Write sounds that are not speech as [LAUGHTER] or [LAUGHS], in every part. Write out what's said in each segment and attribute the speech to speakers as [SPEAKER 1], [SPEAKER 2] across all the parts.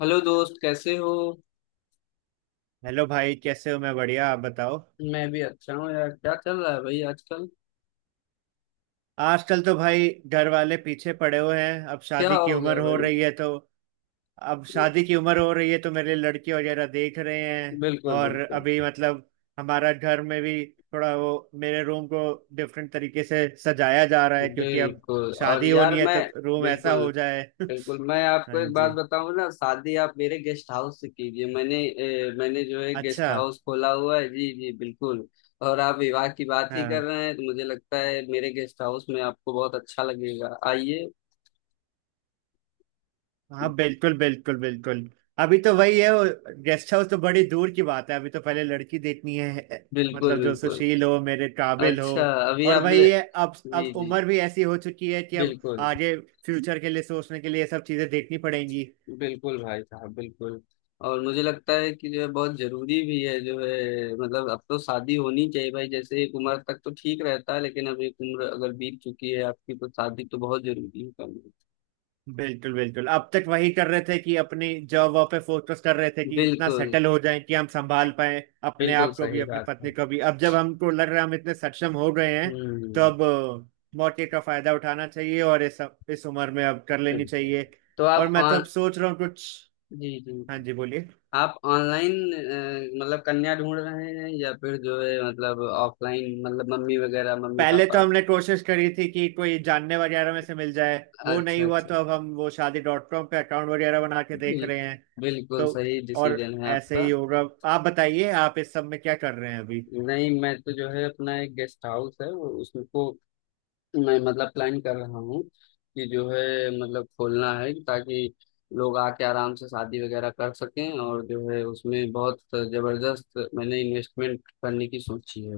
[SPEAKER 1] Hello दोस्त, कैसे हो।
[SPEAKER 2] हेलो भाई, कैसे हो? मैं बढ़िया, आप बताओ।
[SPEAKER 1] मैं भी अच्छा हूँ यार, क्या चल रहा है भाई आजकल?
[SPEAKER 2] आजकल तो भाई घर वाले पीछे पड़े हुए हैं। अब
[SPEAKER 1] क्या
[SPEAKER 2] शादी की
[SPEAKER 1] हो
[SPEAKER 2] उम्र
[SPEAKER 1] गया
[SPEAKER 2] हो
[SPEAKER 1] भाई?
[SPEAKER 2] रही है तो अब शादी की उम्र हो रही है तो मेरे लिए लड़की वगैरह देख रहे हैं।
[SPEAKER 1] बिल्कुल,
[SPEAKER 2] और
[SPEAKER 1] बिल्कुल,
[SPEAKER 2] अभी मतलब हमारा घर में भी थोड़ा वो मेरे रूम को डिफरेंट तरीके से सजाया जा रहा है क्योंकि अब
[SPEAKER 1] बिल्कुल। और
[SPEAKER 2] शादी
[SPEAKER 1] यार
[SPEAKER 2] होनी है
[SPEAKER 1] मैं...
[SPEAKER 2] तो रूम ऐसा
[SPEAKER 1] बिल्कुल,
[SPEAKER 2] हो जाए। [LAUGHS] हाँ
[SPEAKER 1] बिल्कुल। मैं आपको एक बात
[SPEAKER 2] जी।
[SPEAKER 1] बताऊँ ना, शादी आप मेरे गेस्ट हाउस से कीजिए। मैंने मैंने जो है गेस्ट
[SPEAKER 2] अच्छा।
[SPEAKER 1] हाउस खोला हुआ है। जी जी, बिल्कुल। और आप विवाह की बात ही कर
[SPEAKER 2] हाँ,
[SPEAKER 1] रहे हैं तो मुझे लगता है मेरे गेस्ट हाउस में आपको बहुत अच्छा लगेगा, आइए।
[SPEAKER 2] हाँ, बिल्कुल, बिल्कुल, बिल्कुल। अभी तो वही है वो, गेस्ट हाउस तो बड़ी दूर की बात है, अभी तो पहले लड़की देखनी है,
[SPEAKER 1] बिल्कुल,
[SPEAKER 2] मतलब जो
[SPEAKER 1] बिल्कुल।
[SPEAKER 2] सुशील हो, मेरे काबिल हो।
[SPEAKER 1] अच्छा, अभी
[SPEAKER 2] और
[SPEAKER 1] आपने...
[SPEAKER 2] वही है,
[SPEAKER 1] जी
[SPEAKER 2] अब
[SPEAKER 1] जी।
[SPEAKER 2] उम्र भी ऐसी हो चुकी है कि अब
[SPEAKER 1] बिल्कुल,
[SPEAKER 2] आगे फ्यूचर के लिए सोचने के लिए ये सब चीजें देखनी पड़ेंगी।
[SPEAKER 1] बिल्कुल भाई साहब, बिल्कुल। और मुझे लगता है कि जो है बहुत जरूरी भी है जो है, मतलब अब तो शादी होनी चाहिए भाई। जैसे एक उम्र तक तो ठीक रहता है, लेकिन अब एक उम्र अगर बीत चुकी है आपकी तो शादी तो बहुत जरूरी है करनी।
[SPEAKER 2] बिल्कुल बिल्कुल। अब तक वही कर रहे थे कि अपनी जॉब वॉब पे फोकस कर रहे थे कि इतना
[SPEAKER 1] बिल्कुल
[SPEAKER 2] सेटल हो जाए कि हम संभाल पाए अपने
[SPEAKER 1] बिल्कुल,
[SPEAKER 2] आप को भी,
[SPEAKER 1] सही
[SPEAKER 2] अपनी
[SPEAKER 1] बात है।
[SPEAKER 2] पत्नी को भी। अब जब हमको लग रहा है हम इतने सक्षम हो गए हैं तो
[SPEAKER 1] हम्म।
[SPEAKER 2] अब मौके का फायदा उठाना चाहिए और इस उम्र में अब कर लेनी
[SPEAKER 1] बिल्कुल।
[SPEAKER 2] चाहिए।
[SPEAKER 1] तो
[SPEAKER 2] और
[SPEAKER 1] आप
[SPEAKER 2] मैं तो
[SPEAKER 1] ऑन...
[SPEAKER 2] अब सोच रहा हूँ कुछ।
[SPEAKER 1] जी
[SPEAKER 2] हाँ
[SPEAKER 1] जी।
[SPEAKER 2] जी, बोलिए।
[SPEAKER 1] आप ऑनलाइन मतलब कन्या ढूंढ रहे हैं, या फिर जो है मतलब ऑफलाइन, मतलब मम्मी वगैरह, मम्मी
[SPEAKER 2] पहले तो
[SPEAKER 1] पापा?
[SPEAKER 2] हमने कोशिश करी थी कि कोई जानने वगैरह में से मिल जाए, वो नहीं
[SPEAKER 1] अच्छा,
[SPEAKER 2] हुआ
[SPEAKER 1] अच्छा।
[SPEAKER 2] तो अब हम वो शादी डॉट कॉम पे अकाउंट वगैरह बना के देख रहे।
[SPEAKER 1] बिल्कुल, बिल्कुल
[SPEAKER 2] तो
[SPEAKER 1] सही
[SPEAKER 2] और
[SPEAKER 1] डिसीजन है
[SPEAKER 2] ऐसे
[SPEAKER 1] आपका।
[SPEAKER 2] ही होगा। आप बताइए, आप इस सब में क्या कर रहे हैं अभी?
[SPEAKER 1] नहीं, मैं तो जो है अपना एक गेस्ट हाउस है वो उसको, मैं मतलब प्लान कर रहा हूँ कि जो है मतलब खोलना है, ताकि लोग आके आराम से शादी वगैरह कर सकें। और जो है उसमें बहुत जबरदस्त मैंने इन्वेस्टमेंट करने की सोची है।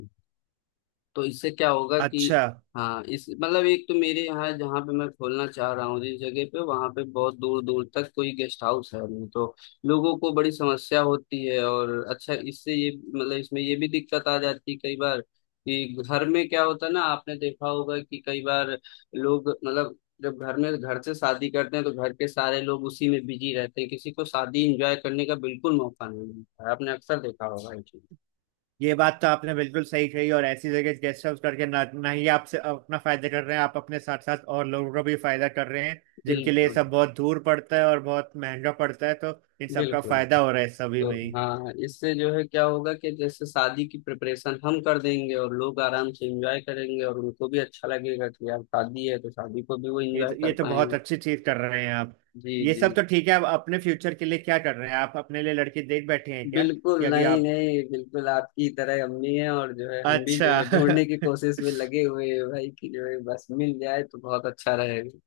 [SPEAKER 1] तो इससे क्या होगा कि,
[SPEAKER 2] अच्छा।
[SPEAKER 1] हाँ, इस मतलब एक तो मेरे यहाँ जहाँ पे मैं खोलना चाह रहा हूँ जिस जगह पे, वहाँ पे बहुत दूर दूर तक कोई गेस्ट हाउस है नहीं। तो लोगों को बड़ी समस्या होती है। और अच्छा, इससे ये मतलब इसमें ये भी दिक्कत आ जाती है कई बार, कि घर में क्या होता है ना, आपने देखा होगा कि कई बार लोग मतलब जब घर में, घर से शादी करते हैं तो घर के सारे लोग उसी में बिजी रहते हैं, किसी को शादी एंजॉय करने का बिल्कुल मौका नहीं मिलता है। आपने अक्सर देखा होगा ये चीज।
[SPEAKER 2] ये बात तो आपने बिल्कुल सही कही, और ऐसी जगह गेस्ट हाउस करके ना, ना ही आपसे अपना फायदा कर रहे हैं, आप अपने साथ साथ और लोगों का भी फायदा कर रहे हैं जिनके लिए ये
[SPEAKER 1] बिल्कुल,
[SPEAKER 2] सब बहुत दूर पड़ता है और बहुत महंगा पड़ता है, तो इन सब का
[SPEAKER 1] बिल्कुल।
[SPEAKER 2] फायदा हो रहा है सभी
[SPEAKER 1] तो
[SPEAKER 2] में ही।
[SPEAKER 1] हाँ, इससे जो है क्या होगा कि जैसे शादी की प्रिपरेशन हम कर देंगे और लोग आराम से एंजॉय करेंगे, और उनको भी अच्छा लगेगा कि यार शादी है तो शादी को भी वो एंजॉय
[SPEAKER 2] ये
[SPEAKER 1] कर
[SPEAKER 2] तो बहुत
[SPEAKER 1] पाएंगे।
[SPEAKER 2] अच्छी चीज कर रहे हैं आप।
[SPEAKER 1] जी
[SPEAKER 2] ये सब
[SPEAKER 1] जी,
[SPEAKER 2] तो ठीक है, आप अपने फ्यूचर के लिए क्या कर रहे हैं? आप अपने लिए लड़की देख बैठे हैं क्या
[SPEAKER 1] बिल्कुल।
[SPEAKER 2] कि अभी
[SPEAKER 1] नहीं
[SPEAKER 2] आप?
[SPEAKER 1] नहीं, बिल्कुल आपकी तरह हम भी हैं, और जो है हम भी जो है
[SPEAKER 2] अच्छा।
[SPEAKER 1] ढूंढने की कोशिश
[SPEAKER 2] [LAUGHS]
[SPEAKER 1] में लगे हुए हैं भाई, कि जो है बस मिल जाए तो बहुत अच्छा रहेगा।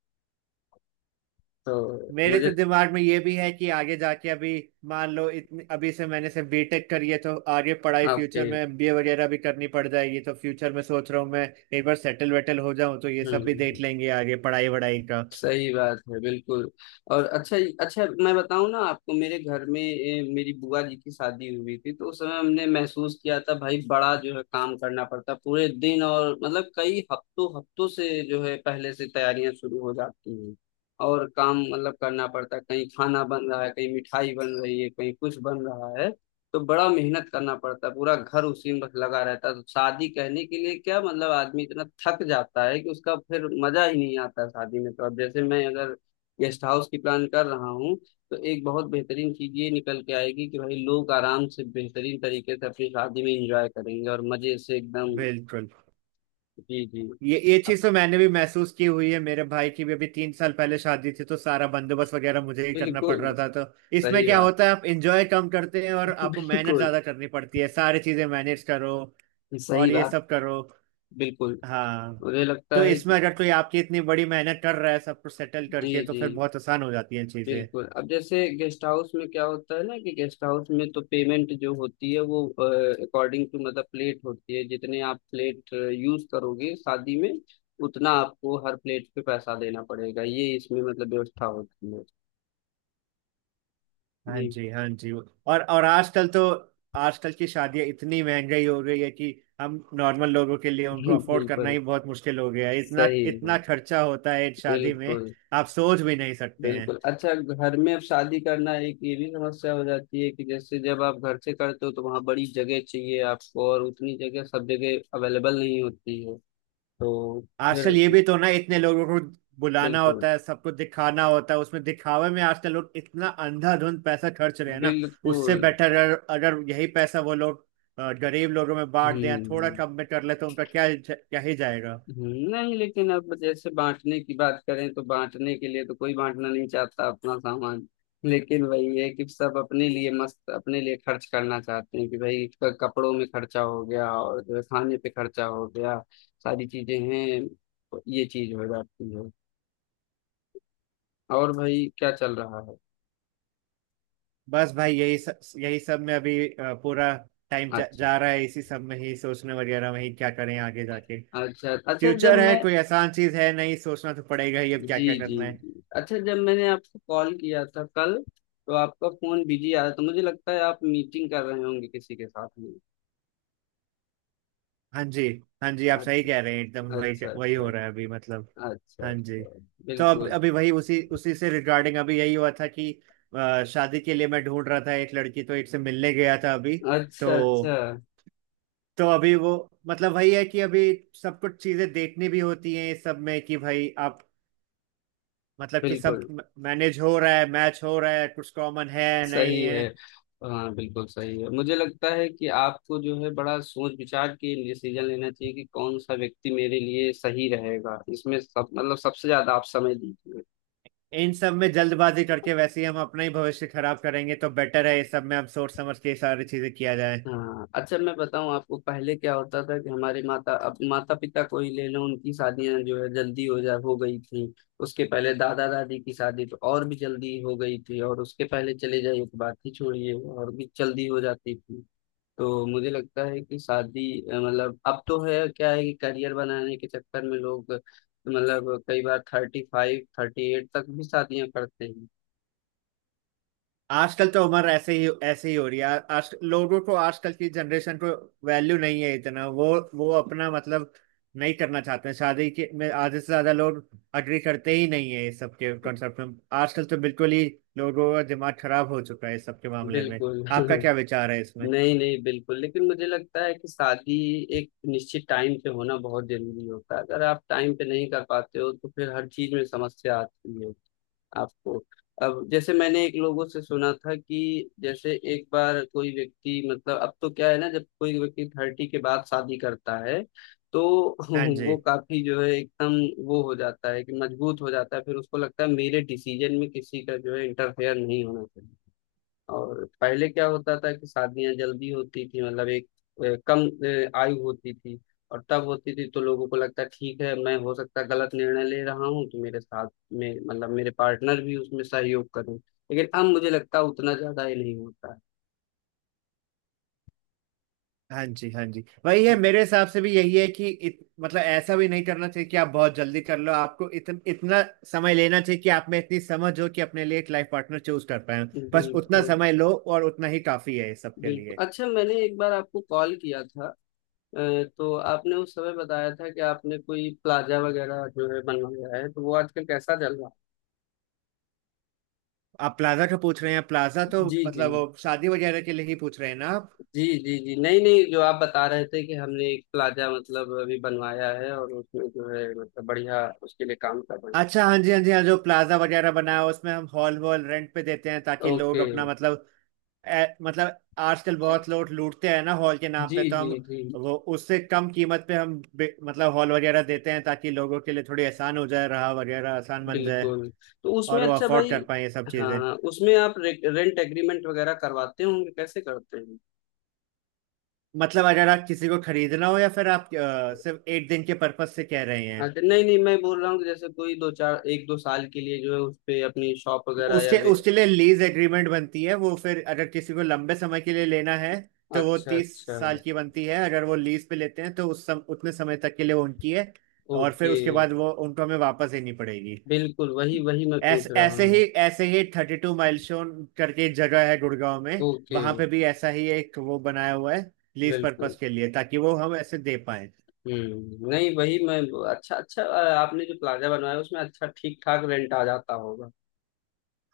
[SPEAKER 1] तो
[SPEAKER 2] मेरे तो
[SPEAKER 1] मुझे...
[SPEAKER 2] दिमाग में ये भी है कि आगे जाके अभी, मान लो, इतनी अभी से मैंने सिर्फ बीटेक करी है तो आगे पढ़ाई
[SPEAKER 1] आपके...
[SPEAKER 2] फ्यूचर में एमबीए वगैरह भी करनी पड़ जाएगी, तो फ्यूचर में सोच रहा हूँ मैं, एक बार सेटल वेटल हो जाऊं तो ये सब भी देख
[SPEAKER 1] हम्म,
[SPEAKER 2] लेंगे आगे पढ़ाई वढ़ाई का।
[SPEAKER 1] सही बात है, बिल्कुल। और अच्छा, अच्छा मैं बताऊं ना आपको, मेरे घर में मेरी बुआ जी की शादी हुई थी, तो उस समय हमने महसूस किया था भाई, बड़ा जो है काम करना पड़ता पूरे दिन। और मतलब कई हफ्तों हफ्तों से जो है पहले से तैयारियां शुरू हो जाती हैं, और काम मतलब करना पड़ता है। कहीं खाना बन रहा है, कहीं मिठाई बन रही है, कहीं कुछ बन रहा है, तो बड़ा मेहनत करना पड़ता है। पूरा घर उसी में बस लगा रहता है। तो शादी कहने के लिए क्या, मतलब आदमी इतना थक जाता है कि उसका फिर मजा ही नहीं आता है शादी में। तो अब जैसे मैं अगर गेस्ट हाउस की प्लान कर रहा हूँ, तो एक बहुत बेहतरीन चीज ये निकल के आएगी कि भाई लोग आराम से बेहतरीन तरीके से अपनी शादी में एंजॉय करेंगे, और मजे से एकदम।
[SPEAKER 2] बिल्कुल।
[SPEAKER 1] जी जी।
[SPEAKER 2] ये चीज तो मैंने भी महसूस की हुई है, मेरे भाई की भी अभी 3 साल पहले शादी थी तो सारा बंदोबस्त वगैरह मुझे ही करना पड़
[SPEAKER 1] बिल्कुल
[SPEAKER 2] रहा था। तो इसमें
[SPEAKER 1] सही
[SPEAKER 2] क्या
[SPEAKER 1] बात,
[SPEAKER 2] होता है आप एंजॉय कम करते हैं और आपको मेहनत
[SPEAKER 1] बिल्कुल
[SPEAKER 2] ज्यादा करनी पड़ती है, सारी चीजें मैनेज करो
[SPEAKER 1] सही
[SPEAKER 2] और ये
[SPEAKER 1] बात,
[SPEAKER 2] सब करो।
[SPEAKER 1] बिल्कुल।
[SPEAKER 2] हाँ।
[SPEAKER 1] मुझे लगता
[SPEAKER 2] तो
[SPEAKER 1] है
[SPEAKER 2] इसमें
[SPEAKER 1] कि...
[SPEAKER 2] अगर कोई आपकी इतनी बड़ी मेहनत कर रहा है सब कुछ सेटल
[SPEAKER 1] जी
[SPEAKER 2] करके, तो
[SPEAKER 1] जी।
[SPEAKER 2] फिर बहुत आसान हो जाती हैं चीजें।
[SPEAKER 1] बिल्कुल, अब जैसे गेस्ट हाउस में क्या होता है ना, कि गेस्ट हाउस में तो पेमेंट जो होती है वो अकॉर्डिंग टू मतलब प्लेट होती है। जितने आप प्लेट यूज करोगे शादी में, उतना आपको हर प्लेट पे पैसा देना पड़ेगा, ये इसमें मतलब व्यवस्था होती है।
[SPEAKER 2] हाँ
[SPEAKER 1] जी।
[SPEAKER 2] जी, हाँ जी। और आजकल तो आजकल की शादियां इतनी महंगाई हो गई है कि हम नॉर्मल लोगों के लिए उनको
[SPEAKER 1] [LAUGHS]
[SPEAKER 2] अफोर्ड करना
[SPEAKER 1] बिल्कुल,
[SPEAKER 2] ही बहुत मुश्किल हो गया है। इतना
[SPEAKER 1] सही है।
[SPEAKER 2] इतना खर्चा होता है एक शादी में,
[SPEAKER 1] बिल्कुल,
[SPEAKER 2] आप सोच भी नहीं सकते।
[SPEAKER 1] बिल्कुल। अच्छा, घर में अब शादी करना, एक ये भी समस्या हो जाती है कि जैसे जब आप घर से करते हो तो वहाँ बड़ी जगह चाहिए आपको, और उतनी जगह सब जगह अवेलेबल नहीं होती है। तो फिर...
[SPEAKER 2] आजकल ये भी तो ना, इतने लोगों को बुलाना
[SPEAKER 1] बिल्कुल,
[SPEAKER 2] होता है, सबको दिखाना होता है। उसमें दिखावे में आजकल लोग इतना अंधाधुंध पैसा खर्च रहे हैं ना, उससे
[SPEAKER 1] बिल्कुल।
[SPEAKER 2] बेटर अगर यही पैसा वो लोग गरीब लोगों में बांट दें, थोड़ा
[SPEAKER 1] हम्म।
[SPEAKER 2] कम में कर ले, तो उनका क्या क्या ही जाएगा।
[SPEAKER 1] नहीं लेकिन अब जैसे बांटने की बात करें, तो बांटने के लिए तो कोई बांटना नहीं चाहता अपना सामान। लेकिन वही है कि सब अपने लिए मस्त, अपने लिए खर्च करना चाहते हैं, कि भाई कपड़ों में खर्चा हो गया, और जो है खाने पे खर्चा हो गया, सारी चीजें हैं, ये चीज हो जाती है। और भाई, क्या चल रहा है?
[SPEAKER 2] बस भाई यही सब में अभी पूरा
[SPEAKER 1] अच्छा,
[SPEAKER 2] जा रहा है, इसी सब में ही सोचने वगैरह में ही, क्या करें आगे जाके।
[SPEAKER 1] अच्छा। अच्छा जब
[SPEAKER 2] फ्यूचर है,
[SPEAKER 1] मैं...
[SPEAKER 2] कोई आसान चीज है नहीं, सोचना तो पड़ेगा ही अब क्या
[SPEAKER 1] जी
[SPEAKER 2] क्या
[SPEAKER 1] जी
[SPEAKER 2] करना है।
[SPEAKER 1] जी। अच्छा, जब मैंने आपको कॉल किया था कल तो आपका फोन बिजी आ रहा था, मुझे लगता है आप मीटिंग कर रहे होंगे किसी के साथ में।
[SPEAKER 2] हाँ जी, हाँ जी, आप सही
[SPEAKER 1] अच्छा,
[SPEAKER 2] कह रहे हैं, एकदम वही
[SPEAKER 1] अच्छा।
[SPEAKER 2] वही हो
[SPEAKER 1] अच्छा,
[SPEAKER 2] रहा है अभी मतलब।
[SPEAKER 1] अच्छा।
[SPEAKER 2] हाँ जी।
[SPEAKER 1] अच्छा।
[SPEAKER 2] तो अब
[SPEAKER 1] बिल्कुल।
[SPEAKER 2] अभी वही उसी उसी से रिगार्डिंग अभी यही हुआ था कि शादी के लिए मैं ढूंढ रहा था एक लड़की, तो एक से मिलने गया था अभी।
[SPEAKER 1] अच्छा,
[SPEAKER 2] तो
[SPEAKER 1] अच्छा।
[SPEAKER 2] तो अभी वो, मतलब वही है कि अभी सब कुछ चीजें देखनी भी होती हैं इस सब में कि भाई आप, मतलब कि सब
[SPEAKER 1] बिल्कुल,
[SPEAKER 2] मैनेज हो रहा है, मैच हो रहा है, कुछ कॉमन है, नहीं
[SPEAKER 1] सही
[SPEAKER 2] है।
[SPEAKER 1] है। हाँ बिल्कुल सही है, मुझे लगता है कि आपको जो है बड़ा सोच विचार के डिसीजन लेना चाहिए कि कौन सा व्यक्ति मेरे लिए सही रहेगा, इसमें सब मतलब सबसे ज्यादा आप समय दीजिए।
[SPEAKER 2] इन सब में जल्दबाजी करके वैसे ही हम अपना ही भविष्य खराब करेंगे, तो बेटर है इस सब में अब सोच समझ के सारी चीजें किया जाए।
[SPEAKER 1] हाँ, अच्छा मैं बताऊं आपको, पहले क्या होता था कि हमारे माता, अब माता पिता को ही ले लो, उनकी शादियां जो है जल्दी हो गई थी। उसके पहले दादा दादी की शादी तो और भी जल्दी हो गई थी, और उसके पहले चले जाइए तो बात ही छोड़िए, और भी जल्दी हो जाती थी। तो मुझे लगता है कि शादी मतलब अब तो है क्या है कि करियर बनाने के चक्कर में लोग मतलब कई बार थर्टी फाइव, थर्टी एट तक भी शादियां करते हैं।
[SPEAKER 2] आजकल तो उम्र ऐसे ही हो रही है आज, लोगों को, आजकल की जनरेशन को वैल्यू नहीं है इतना, वो अपना मतलब नहीं करना चाहते हैं शादी के, में आधे से ज्यादा लोग अग्री करते ही नहीं है इस सब के कॉन्सेप्ट में। आजकल तो बिल्कुल ही लोगों का दिमाग खराब हो चुका है इस सब के मामले में।
[SPEAKER 1] बिल्कुल।
[SPEAKER 2] आपका क्या
[SPEAKER 1] [LAUGHS]
[SPEAKER 2] विचार है इसमें?
[SPEAKER 1] नहीं नहीं, बिल्कुल, लेकिन मुझे लगता है कि शादी एक निश्चित टाइम पे होना बहुत जरूरी होता है। अगर आप टाइम पे नहीं कर पाते हो तो फिर हर चीज में समस्या आती है आपको। अब जैसे मैंने एक लोगों से सुना था, कि जैसे एक बार कोई व्यक्ति मतलब, अब तो क्या है ना, जब कोई व्यक्ति थर्टी के बाद शादी करता है, तो [LAUGHS]
[SPEAKER 2] हाँ जी,
[SPEAKER 1] वो काफी जो है एकदम वो हो जाता है, कि मजबूत हो जाता है, फिर उसको लगता है मेरे डिसीजन में किसी का जो है इंटरफेयर नहीं होना चाहिए। और पहले क्या होता था कि शादियां जल्दी होती थी, मतलब एक कम आयु होती थी, और तब होती थी तो लोगों को लगता ठीक है मैं हो सकता है गलत निर्णय ले रहा हूँ तो मेरे साथ में मतलब मेरे पार्टनर भी उसमें सहयोग करें, लेकिन अब मुझे लगता है उतना ज्यादा ही नहीं होता है।
[SPEAKER 2] हाँ जी, हाँ जी, वही है,
[SPEAKER 1] जी,
[SPEAKER 2] मेरे हिसाब से भी यही है कि मतलब ऐसा भी नहीं करना चाहिए कि आप बहुत जल्दी कर लो, आपको इतना समय लेना चाहिए कि आप में इतनी समझ हो कि अपने लिए एक लाइफ पार्टनर चूज कर पाए। बस उतना
[SPEAKER 1] बिल्कुल,
[SPEAKER 2] समय लो और उतना ही काफी है सबके लिए।
[SPEAKER 1] बिल्कुल। अच्छा, मैंने एक बार आपको कॉल किया था तो आपने उस समय बताया था कि आपने कोई प्लाजा वगैरह जो है बनवाया है, तो वो आजकल कैसा चल रहा है?
[SPEAKER 2] आप प्लाजा का पूछ रहे हैं? प्लाजा तो
[SPEAKER 1] जी जी
[SPEAKER 2] मतलब वो शादी वगैरह के लिए ही पूछ रहे हैं ना आप?
[SPEAKER 1] जी। जी जी, नहीं नहीं, जो आप बता रहे थे कि हमने एक प्लाजा मतलब अभी बनवाया है और उसमें जो है मतलब बढ़िया उसके लिए काम कर रहे हैं।
[SPEAKER 2] अच्छा, हाँ जी, हाँ जी, हाँ, जो प्लाजा वगैरह बनाया है, उसमें हम हॉल वॉल रेंट पे देते हैं ताकि लोग
[SPEAKER 1] ओके।
[SPEAKER 2] अपना मतलब, मतलब आजकल बहुत लोग लूटते हैं ना हॉल के नाम
[SPEAKER 1] जी
[SPEAKER 2] पे, तो
[SPEAKER 1] जी
[SPEAKER 2] हम
[SPEAKER 1] जी,
[SPEAKER 2] वो उससे कम कीमत पे हम मतलब हॉल वगैरह देते हैं ताकि लोगों के लिए थोड़ी आसान हो जाए, रहा वगैरह आसान बन जाए
[SPEAKER 1] बिल्कुल। तो उसमें
[SPEAKER 2] और वो
[SPEAKER 1] अच्छा
[SPEAKER 2] अफोर्ड
[SPEAKER 1] भाई,
[SPEAKER 2] कर पाए ये सब चीजें।
[SPEAKER 1] हाँ उसमें आप रेंट एग्रीमेंट वगैरह करवाते होंगे, कैसे करते हैं?
[SPEAKER 2] मतलब अगर आप किसी को खरीदना हो या फिर आप सिर्फ एक दिन के पर्पज से कह रहे हैं,
[SPEAKER 1] अच्छा नहीं नहीं, मैं बोल रहा हूँ कि जैसे कोई दो चार एक दो साल के लिए जो है उस पे अपनी शॉप वगैरह या
[SPEAKER 2] उसके उसके लिए लीज एग्रीमेंट बनती है। वो फिर अगर किसी को लंबे समय के लिए लेना है तो वो
[SPEAKER 1] अच्छा,
[SPEAKER 2] तीस
[SPEAKER 1] अच्छा।
[SPEAKER 2] साल की बनती है। अगर वो लीज पे लेते हैं तो उतने समय तक के लिए वो उनकी है, और फिर
[SPEAKER 1] ओके,
[SPEAKER 2] उसके बाद वो उनको हमें वापस देनी पड़ेगी।
[SPEAKER 1] बिल्कुल वही वही मैं
[SPEAKER 2] ऐसे
[SPEAKER 1] पूछ रहा हूँ।
[SPEAKER 2] ऐसे ही थर्टी टू माइलस्टोन करके एक जगह है गुड़गांव में,
[SPEAKER 1] ओके,
[SPEAKER 2] वहां पे भी ऐसा ही एक वो बनाया हुआ है लीज
[SPEAKER 1] बिल्कुल।
[SPEAKER 2] पर्पस के लिए, ताकि वो हम ऐसे दे पाए।
[SPEAKER 1] नहीं वही मैं... अच्छा, अच्छा। आपने जो प्लाजा बनवाया उसमें अच्छा ठीक ठाक रेंट आ जाता होगा?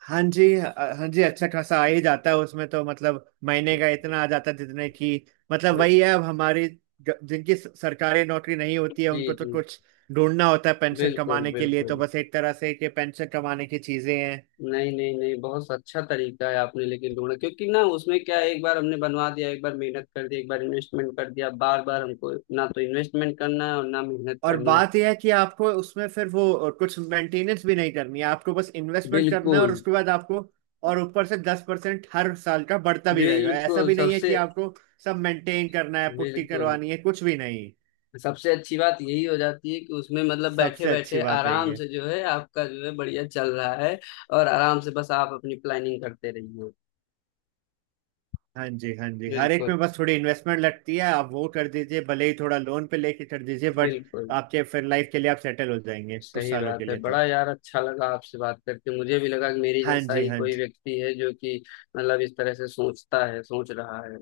[SPEAKER 2] हाँ जी, हाँ जी अच्छा खासा आ ही जाता है उसमें तो, मतलब महीने का इतना आ जाता है जितने की, मतलब वही है अब हमारी जिनकी सरकारी नौकरी नहीं होती है
[SPEAKER 1] जी
[SPEAKER 2] उनको तो
[SPEAKER 1] जी,
[SPEAKER 2] कुछ ढूंढना होता है पेंशन
[SPEAKER 1] बिल्कुल,
[SPEAKER 2] कमाने के लिए, तो
[SPEAKER 1] बिल्कुल।
[SPEAKER 2] बस एक तरह से कि पेंशन कमाने की चीजें हैं।
[SPEAKER 1] नहीं नहीं नहीं, बहुत अच्छा तरीका है आपने लेकिन ढूंढा, क्योंकि ना उसमें क्या है, एक बार हमने बनवा दिया, एक बार मेहनत कर दी, एक बार इन्वेस्टमेंट कर दिया, बार बार हमको ना तो इन्वेस्टमेंट करना है और ना मेहनत
[SPEAKER 2] और
[SPEAKER 1] करनी है।
[SPEAKER 2] बात यह है कि आपको उसमें फिर वो कुछ मेंटेनेंस भी नहीं करनी है, आपको बस इन्वेस्टमेंट करना है और
[SPEAKER 1] बिल्कुल।
[SPEAKER 2] उसके बाद आपको, और ऊपर से 10% हर साल का बढ़ता भी रहेगा, ऐसा
[SPEAKER 1] बिल्कुल,
[SPEAKER 2] भी नहीं है
[SPEAKER 1] सबसे...
[SPEAKER 2] कि आपको सब मेंटेन करना है, पुट्टी
[SPEAKER 1] बिल्कुल,
[SPEAKER 2] करवानी है, कुछ भी नहीं।
[SPEAKER 1] सबसे अच्छी बात यही हो जाती है कि उसमें मतलब बैठे
[SPEAKER 2] सबसे अच्छी
[SPEAKER 1] बैठे
[SPEAKER 2] बात है
[SPEAKER 1] आराम
[SPEAKER 2] ये।
[SPEAKER 1] से जो है आपका जो है बढ़िया चल रहा है। और आराम से बस आप अपनी प्लानिंग करते रहिए।
[SPEAKER 2] हाँ जी, हाँ जी, हर एक
[SPEAKER 1] बिल्कुल,
[SPEAKER 2] में बस थोड़ी इन्वेस्टमेंट लगती है, आप वो कर दीजिए, भले ही थोड़ा लोन पे लेके कर दीजिए, बट
[SPEAKER 1] बिल्कुल,
[SPEAKER 2] आपके फिर लाइफ के लिए आप सेटल हो जाएंगे कुछ
[SPEAKER 1] सही
[SPEAKER 2] सालों के
[SPEAKER 1] बात है।
[SPEAKER 2] लिए तो।
[SPEAKER 1] बड़ा यार अच्छा लगा आपसे बात करके, मुझे भी लगा कि मेरी
[SPEAKER 2] हाँ
[SPEAKER 1] जैसा
[SPEAKER 2] जी,
[SPEAKER 1] ही
[SPEAKER 2] हाँ
[SPEAKER 1] कोई
[SPEAKER 2] जी,
[SPEAKER 1] व्यक्ति है जो कि मतलब इस तरह से सोचता है, सोच रहा है।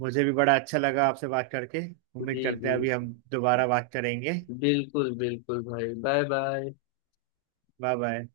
[SPEAKER 2] मुझे भी बड़ा अच्छा लगा आपसे बात करके, उम्मीद
[SPEAKER 1] जी
[SPEAKER 2] करते हैं
[SPEAKER 1] जी,
[SPEAKER 2] अभी हम दोबारा बात करेंगे।
[SPEAKER 1] बिल्कुल, बिल्कुल भाई, बाय बाय।
[SPEAKER 2] Bye bye.